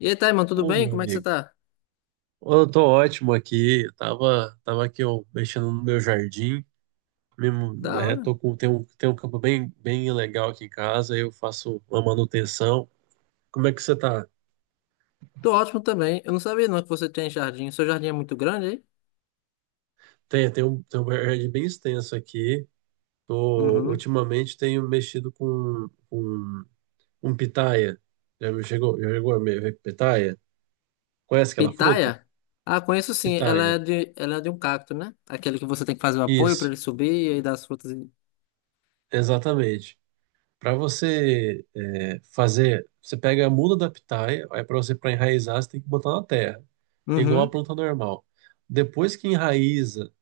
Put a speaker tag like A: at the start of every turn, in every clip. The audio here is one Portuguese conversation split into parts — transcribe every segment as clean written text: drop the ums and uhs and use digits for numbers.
A: E aí, Taiman, tudo
B: Ô,
A: bem?
B: meu
A: Como é que você
B: amigo,
A: tá?
B: eu tô ótimo aqui. Eu tava aqui ó, mexendo no meu jardim. Mesmo,
A: Da
B: né,
A: hora.
B: tem um campo bem legal aqui em casa. Eu faço uma manutenção. Como é que você tá?
A: Tô ótimo também. Eu não sabia não que você tem jardim. Seu jardim é muito grande aí?
B: Tem um jardim bem extenso aqui. Tô,
A: Uhum.
B: ultimamente tenho mexido com um pitaia. Já me chegou, já chegou a me- ver pitaia? Conhece aquela fruta?
A: Pitaia? Ah, conheço sim. Ela é
B: Pitaia.
A: de, ela é de um cacto, né? Aquele que você tem que fazer o apoio pra
B: Isso,
A: ele subir e aí dar as frutas.
B: exatamente. Para você pega a muda da pitaia, aí para você para enraizar, você tem que botar na terra, igual a
A: Uhum.
B: planta normal. Depois que enraiza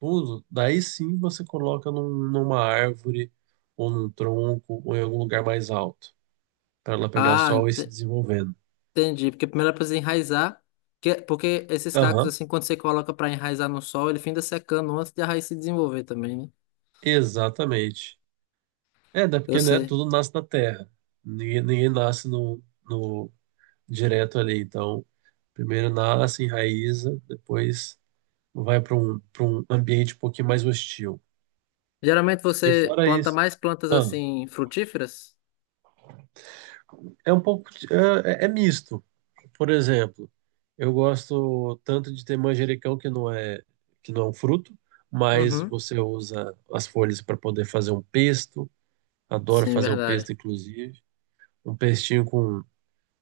B: tudo, daí sim você coloca numa árvore, ou num tronco, ou em algum lugar mais alto, para ela pegar
A: Ah,
B: sol e se desenvolvendo.
A: entendi. Porque primeiro ela precisa enraizar. Porque esses cactos,
B: Aham,
A: assim, quando você coloca pra enraizar no sol, ele finda secando antes de a raiz se desenvolver também, né?
B: exatamente. É, né,
A: Eu sei.
B: tudo nasce na terra, ninguém nasce no direto ali, então primeiro nasce, enraiza, depois vai para um ambiente um pouquinho mais hostil.
A: Geralmente
B: E
A: você
B: fora
A: planta
B: isso,
A: mais plantas,
B: ah,
A: assim, frutíferas?
B: é um pouco, é misto. Por exemplo, eu gosto tanto de ter manjericão que não é um fruto, mas
A: Uhum.
B: você usa as folhas para poder fazer um pesto. Adoro
A: Sim,
B: fazer um pesto,
A: verdade.
B: inclusive, um pestinho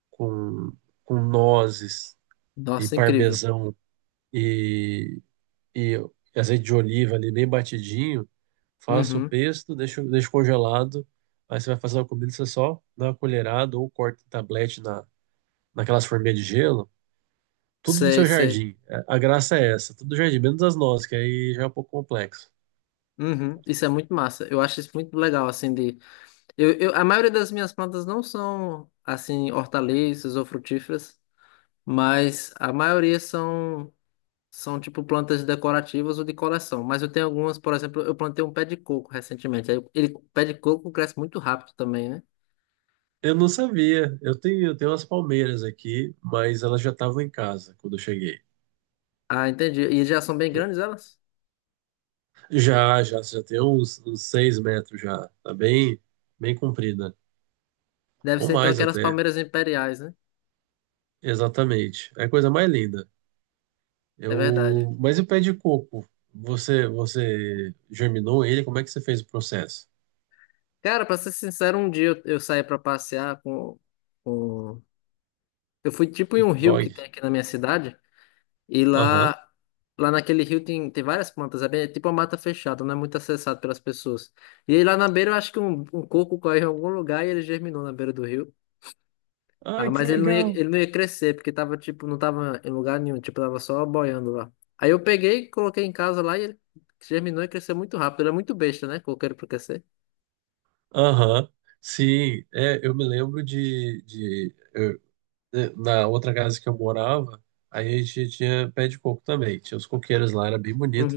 B: com, com nozes e
A: Nossa, incrível.
B: parmesão e, e azeite de oliva ali bem batidinho. Faça o
A: Uhum.
B: pesto, deixo congelado. Aí você vai fazer a comida, você só dá uma colherada ou corta em tablete naquelas forminhas de gelo. Tudo do
A: Sei,
B: seu
A: sei.
B: jardim. É, a graça é essa, tudo do jardim, menos as nossas, que aí já é um pouco complexo.
A: Uhum. Isso é muito massa. Eu acho isso muito legal, assim. A maioria das minhas plantas não são, assim, hortaliças ou frutíferas, mas a maioria são tipo, plantas decorativas ou de coleção. Mas eu tenho algumas, por exemplo, eu plantei um pé de coco recentemente. Aí o pé de coco cresce muito rápido também, né?
B: Eu não sabia. Eu tenho umas palmeiras aqui, mas elas já estavam em casa quando eu cheguei.
A: Ah, entendi. E já são bem
B: Né?
A: grandes elas?
B: Já tem uns 6 metros já. Tá bem comprida.
A: Deve
B: Ou
A: ser, então,
B: mais
A: aquelas
B: até.
A: palmeiras imperiais, né?
B: Exatamente. É a coisa mais linda.
A: É verdade.
B: Eu, mas e o pé de coco? Você germinou ele? Como é que você fez o processo?
A: Cara, pra ser sincero, um dia eu saí pra passear com... Eu fui tipo em um
B: Coco
A: rio que
B: Dog?
A: tem aqui na minha cidade, e
B: Aham.
A: lá naquele rio tem várias plantas, é tipo uma mata fechada, não é muito acessado pelas pessoas. E aí lá na beira eu acho que um coco caiu em algum lugar e ele germinou na beira do rio.
B: Ai,
A: Ah,
B: que
A: mas ele não ia,
B: legal.
A: ele não ia crescer, porque tava tipo, não tava em lugar nenhum, tipo, tava só boiando lá. Aí eu peguei, coloquei em casa lá e ele germinou e cresceu muito rápido. Ele é muito besta, né? Coqueiro pra crescer.
B: Aham. Sim, é, eu me lembro de na outra casa que eu morava, aí a gente tinha pé de coco também. Tinha os coqueiros lá, era bem bonito.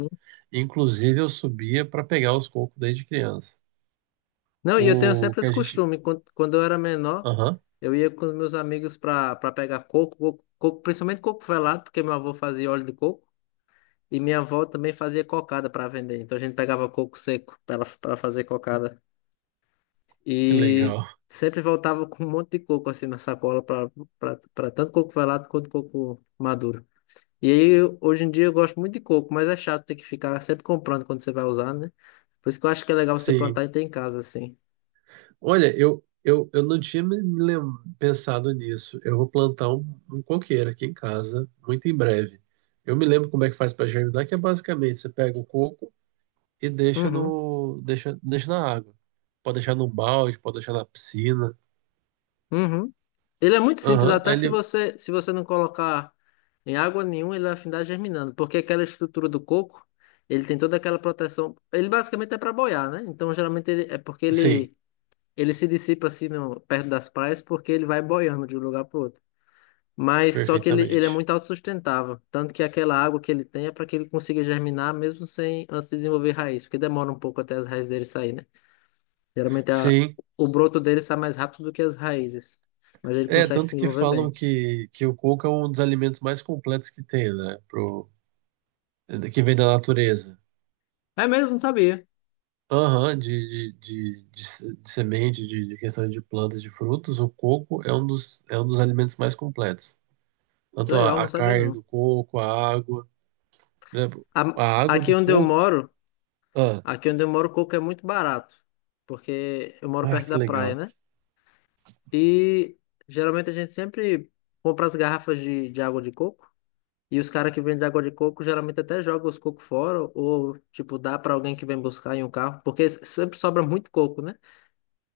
B: Inclusive, eu subia para pegar os cocos desde criança.
A: Não, e eu tenho
B: O
A: sempre
B: que
A: esse
B: a gente.
A: costume. Quando eu era menor,
B: Aham,
A: eu ia com os meus amigos para pegar coco, coco, coco, principalmente coco velado, porque meu avô fazia óleo de coco e minha avó também fazia cocada para vender. Então a gente pegava coco seco para fazer cocada.
B: que
A: E
B: legal.
A: sempre voltava com um monte de coco assim na sacola para tanto coco velado quanto coco maduro. E aí, hoje em dia eu gosto muito de coco, mas é chato ter que ficar sempre comprando quando você vai usar, né? Por isso que eu acho que é legal você
B: Sim.
A: plantar e ter em casa assim.
B: Olha, eu não tinha pensado nisso. Eu vou plantar um coqueiro aqui em casa, muito em breve. Eu me lembro como é que faz para germinar, que é basicamente você pega o coco e deixa
A: Uhum.
B: no, deixa, deixa na água. Pode deixar num balde, pode deixar na piscina.
A: Uhum. Ele é muito simples,
B: Aham, aí
A: até se
B: ele.
A: você, se você não colocar em água nenhuma, ele vai afindar germinando, porque aquela estrutura do coco, ele tem toda aquela proteção. Ele basicamente é para boiar, né? Então, geralmente é porque
B: Sim,
A: ele se dissipa assim no, perto das praias, porque ele vai boiando de um lugar para outro. Mas só que ele é
B: perfeitamente.
A: muito autossustentável, tanto que aquela água que ele tem é para que ele consiga germinar mesmo sem antes de desenvolver raiz, porque demora um pouco até as raízes dele sair, né? Geralmente
B: Sim.
A: o broto dele sai mais rápido do que as raízes, mas ele
B: É,
A: consegue se
B: tanto que
A: desenvolver
B: falam
A: bem.
B: que o coco é um dos alimentos mais completos que tem, né? Pro, que vem da natureza.
A: É mesmo, não sabia.
B: Aham, de, se- de semente, de questão de plantas, de frutos, o coco é é um dos alimentos mais completos.
A: Que
B: Tanto
A: legal, não
B: a
A: sabia
B: carne
A: não.
B: do coco, a água, né?
A: A-
B: A água
A: aqui
B: do
A: onde eu
B: coco.
A: moro,
B: Ah,
A: coco é muito barato, porque eu moro
B: ah,
A: perto
B: que
A: da praia,
B: legal.
A: né? E geralmente a gente sempre compra as garrafas de água de coco, e os caras que vendem água de coco geralmente até jogam os cocos fora, ou tipo, dá pra alguém que vem buscar em um carro, porque sempre sobra muito coco, né?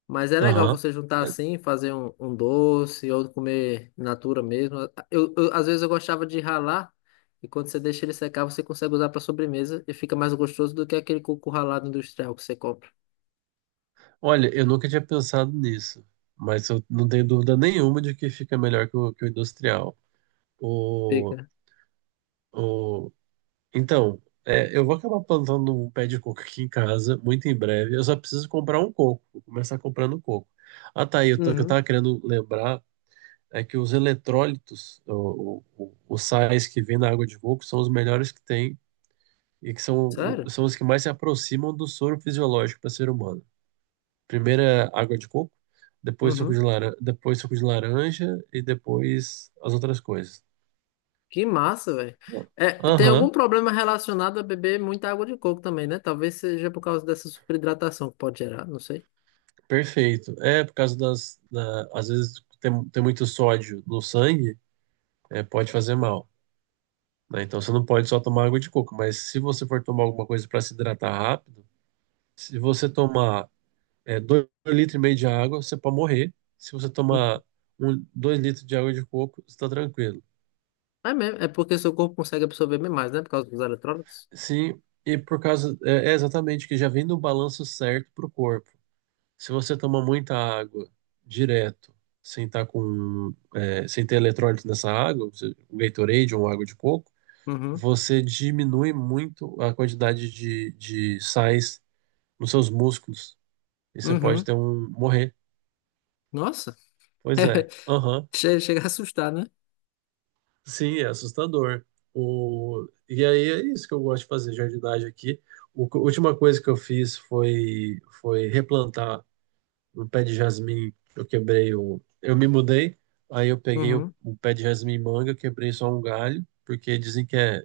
A: Mas é legal
B: Aham.
A: você juntar
B: É,
A: assim, fazer um doce ou comer in natura mesmo. Às vezes eu gostava de ralar e quando você deixa ele secar, você consegue usar para sobremesa e fica mais gostoso do que aquele coco ralado industrial que você compra.
B: olha, eu nunca tinha pensado nisso, mas eu não tenho dúvida nenhuma de que fica melhor que que o industrial. O,
A: Fica.
B: o, Então, é, eu vou acabar plantando um pé de coco aqui em casa, muito em breve. Eu só preciso comprar um coco. Vou começar comprando coco. Ah, tá aí. O que eu
A: Uhum.
B: tava querendo lembrar é que os eletrólitos, os sais que vêm na água de coco, são os melhores que tem e que são,
A: Sério?
B: são os que mais se aproximam do soro fisiológico para ser humano. Primeiro é água de coco, depois suco de
A: Uhum.
B: laranja, depois suco de laranja e depois as outras coisas.
A: Que massa, velho. É, tem algum
B: Aham.
A: problema relacionado a beber muita água de coco também, né? Talvez seja por causa dessa superidratação que pode gerar, não sei.
B: Perfeito. É, por causa das. Da- às vezes tem muito sódio no sangue, pode fazer mal. Né? Então você não pode só tomar água de coco, mas se você for tomar alguma coisa para se hidratar rápido, se você tomar 2,5 litros de água, você pode morrer. Se você
A: Uhum.
B: tomar 2 litros de água de coco, você está tranquilo.
A: É mesmo, é porque seu corpo consegue absorver bem mais, né? Por causa dos eletrólitos.
B: Sim, e por causa. É, é exatamente que já vem no balanço certo para o corpo. Se você toma muita água direto, sem tá com, é, sem ter eletrólito nessa água, você- o Gatorade ou água de coco,
A: Uhum.
B: você diminui muito a quantidade de sais nos seus músculos e você pode
A: Uhum.
B: ter um morrer.
A: Nossa.
B: Pois é, aham.
A: Chega a assustar, né?
B: Sim, é assustador. O, e aí é isso que eu gosto de fazer, jardinagem aqui. O, a última coisa que eu fiz foi, foi replantar um pé de jasmim, eu quebrei o. Eu me mudei, aí eu peguei
A: Uhum,
B: o pé de jasmim manga, eu quebrei só um galho, porque dizem que é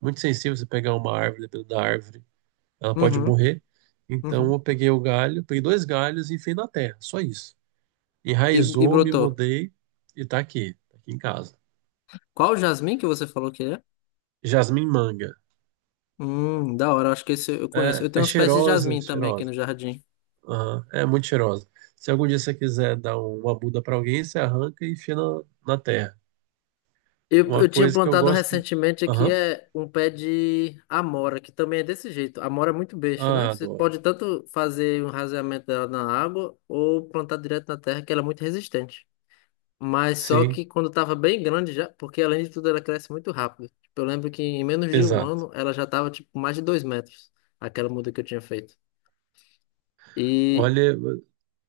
B: muito sensível você pegar uma árvore, dependendo da árvore, ela pode
A: uhum,
B: morrer. Então
A: uhum.
B: eu peguei o galho, peguei dois galhos e enfiei na terra, só isso.
A: E
B: Enraizou, me
A: brotou.
B: mudei e tá aqui em casa.
A: Qual o jasmim que você falou que é?
B: Jasmim manga.
A: Da hora, acho que esse eu conheço.
B: É,
A: Eu tenho
B: é
A: uns pés de jasmim também aqui no
B: cheirosa.
A: jardim.
B: Aham, é muito cheirosa. Se algum dia você quiser dar uma muda pra alguém, você arranca e enfia na terra.
A: Eu,
B: Uma
A: eu tinha
B: coisa que eu
A: plantado
B: gosto.
A: recentemente aqui
B: Aham.
A: é um pé de amora, que também é desse jeito. Amora é muito besta, né?
B: Ah,
A: Você
B: adoro.
A: pode tanto fazer um raseamento dela na água ou plantar direto na terra, que ela é muito resistente. Mas só
B: Sim,
A: que quando tava bem grande já, porque além de tudo ela cresce muito rápido. Tipo, eu lembro que em menos de um
B: exato.
A: ano ela já tava tipo mais de 2 metros, aquela muda que eu tinha feito. E
B: Olha,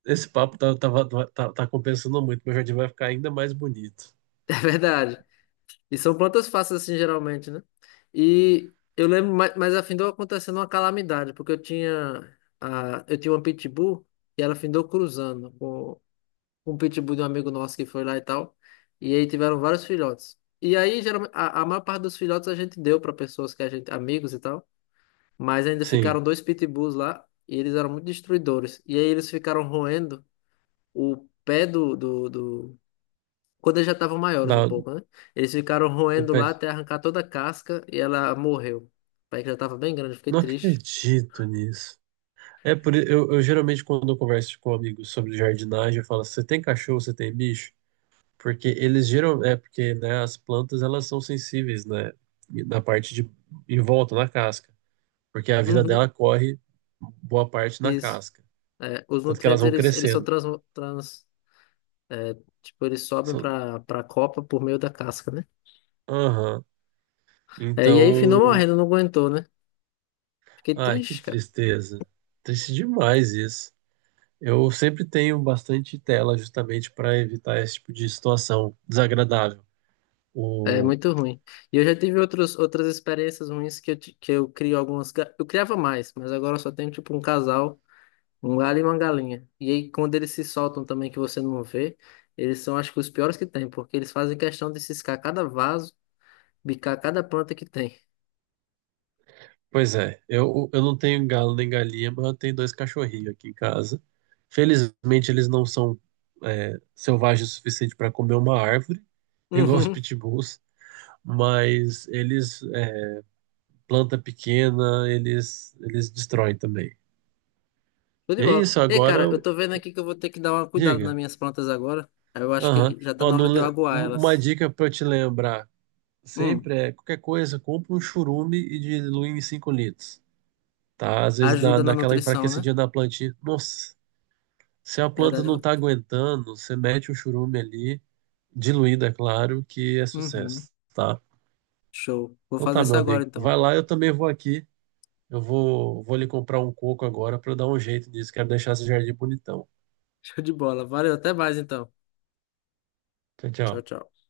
B: esse papo tá compensando muito. Meu jardim vai ficar ainda mais bonito.
A: É verdade. E são plantas fáceis assim geralmente, né? E eu lembro, mas afindou acontecendo uma calamidade, porque eu tinha uma pitbull e ela afindou cruzando com um pitbull de um amigo nosso que foi lá e tal. E aí tiveram vários filhotes. E aí geralmente a maior parte dos filhotes a gente deu para pessoas que a gente amigos e tal. Mas ainda
B: Sim,
A: ficaram dois pitbulls lá e eles eram muito destruidores. E aí eles ficaram roendo o pé do. Quando eles já estavam maiores um
B: dá,
A: pouco, né? Eles ficaram
B: no
A: roendo
B: pé.
A: lá até arrancar toda a casca e ela morreu. O pé que já estava bem grande, eu fiquei
B: Não
A: triste.
B: acredito nisso. Eu geralmente quando eu converso com amigos sobre jardinagem, eu falo: você tem cachorro, você tem bicho? Porque eles geram, é porque né, as plantas elas são sensíveis, né, e na parte de em volta na casca, porque a vida
A: Uhum,
B: dela corre boa parte na
A: isso.
B: casca.
A: É, os
B: Tanto que elas
A: nutrientes,
B: vão
A: eles são
B: crescendo.
A: trans... trans é, tipo, eles sobem
B: São-
A: para a copa por meio da casca, né?
B: Aham.
A: É, e aí, finou
B: Então,
A: morrendo, não aguentou, né? Fiquei
B: ai, que
A: triste, cara.
B: tristeza. Triste demais isso. Eu sempre tenho bastante tela justamente para evitar esse tipo de situação desagradável.
A: É
B: O...
A: muito ruim. E eu já tive outros, outras experiências ruins que eu crio algumas. Eu criava mais, mas agora eu só tenho tipo um casal, um galho e uma galinha. E aí, quando eles se soltam também, que você não vê, eles são acho que os piores que tem, porque eles fazem questão de ciscar cada vaso, bicar cada planta que tem.
B: Pois é, eu não tenho galo nem galinha, mas eu tenho dois cachorrinhos aqui em casa. Felizmente, eles não são selvagens o suficiente para comer uma árvore, igual os
A: Uhum.
B: pitbulls, mas eles planta pequena, eles destroem também.
A: Tudo de
B: E é
A: bola.
B: isso,
A: Ei,
B: agora
A: cara, eu
B: eu...
A: tô vendo aqui que eu vou ter que dar uma cuidada nas
B: diga.
A: minhas plantas agora. Aí, eu acho
B: Aham.
A: que já tá
B: Ó,
A: na
B: não
A: hora de eu
B: le-
A: aguar
B: um- uma
A: elas.
B: dica para te lembrar
A: Hum,
B: sempre é qualquer coisa, compra um churume e dilui em 5 litros, tá? Às vezes
A: ajuda
B: dá
A: na
B: aquela
A: nutrição, né?
B: enfraquecidinha na plantinha. Nossa, se a planta
A: Verdade.
B: não tá aguentando, você mete o churume ali, diluído, é claro, que é
A: Uhum.
B: sucesso, tá?
A: Show. Vou
B: Então
A: fazer
B: tá,
A: isso
B: meu
A: agora
B: amigo.
A: então.
B: Vai lá, eu também vou aqui. Vou lhe comprar um coco agora para dar um jeito nisso. Quero deixar esse jardim bonitão.
A: Show de bola. Valeu, até mais então.
B: Tchau,
A: Tchau,
B: tchau.
A: tchau.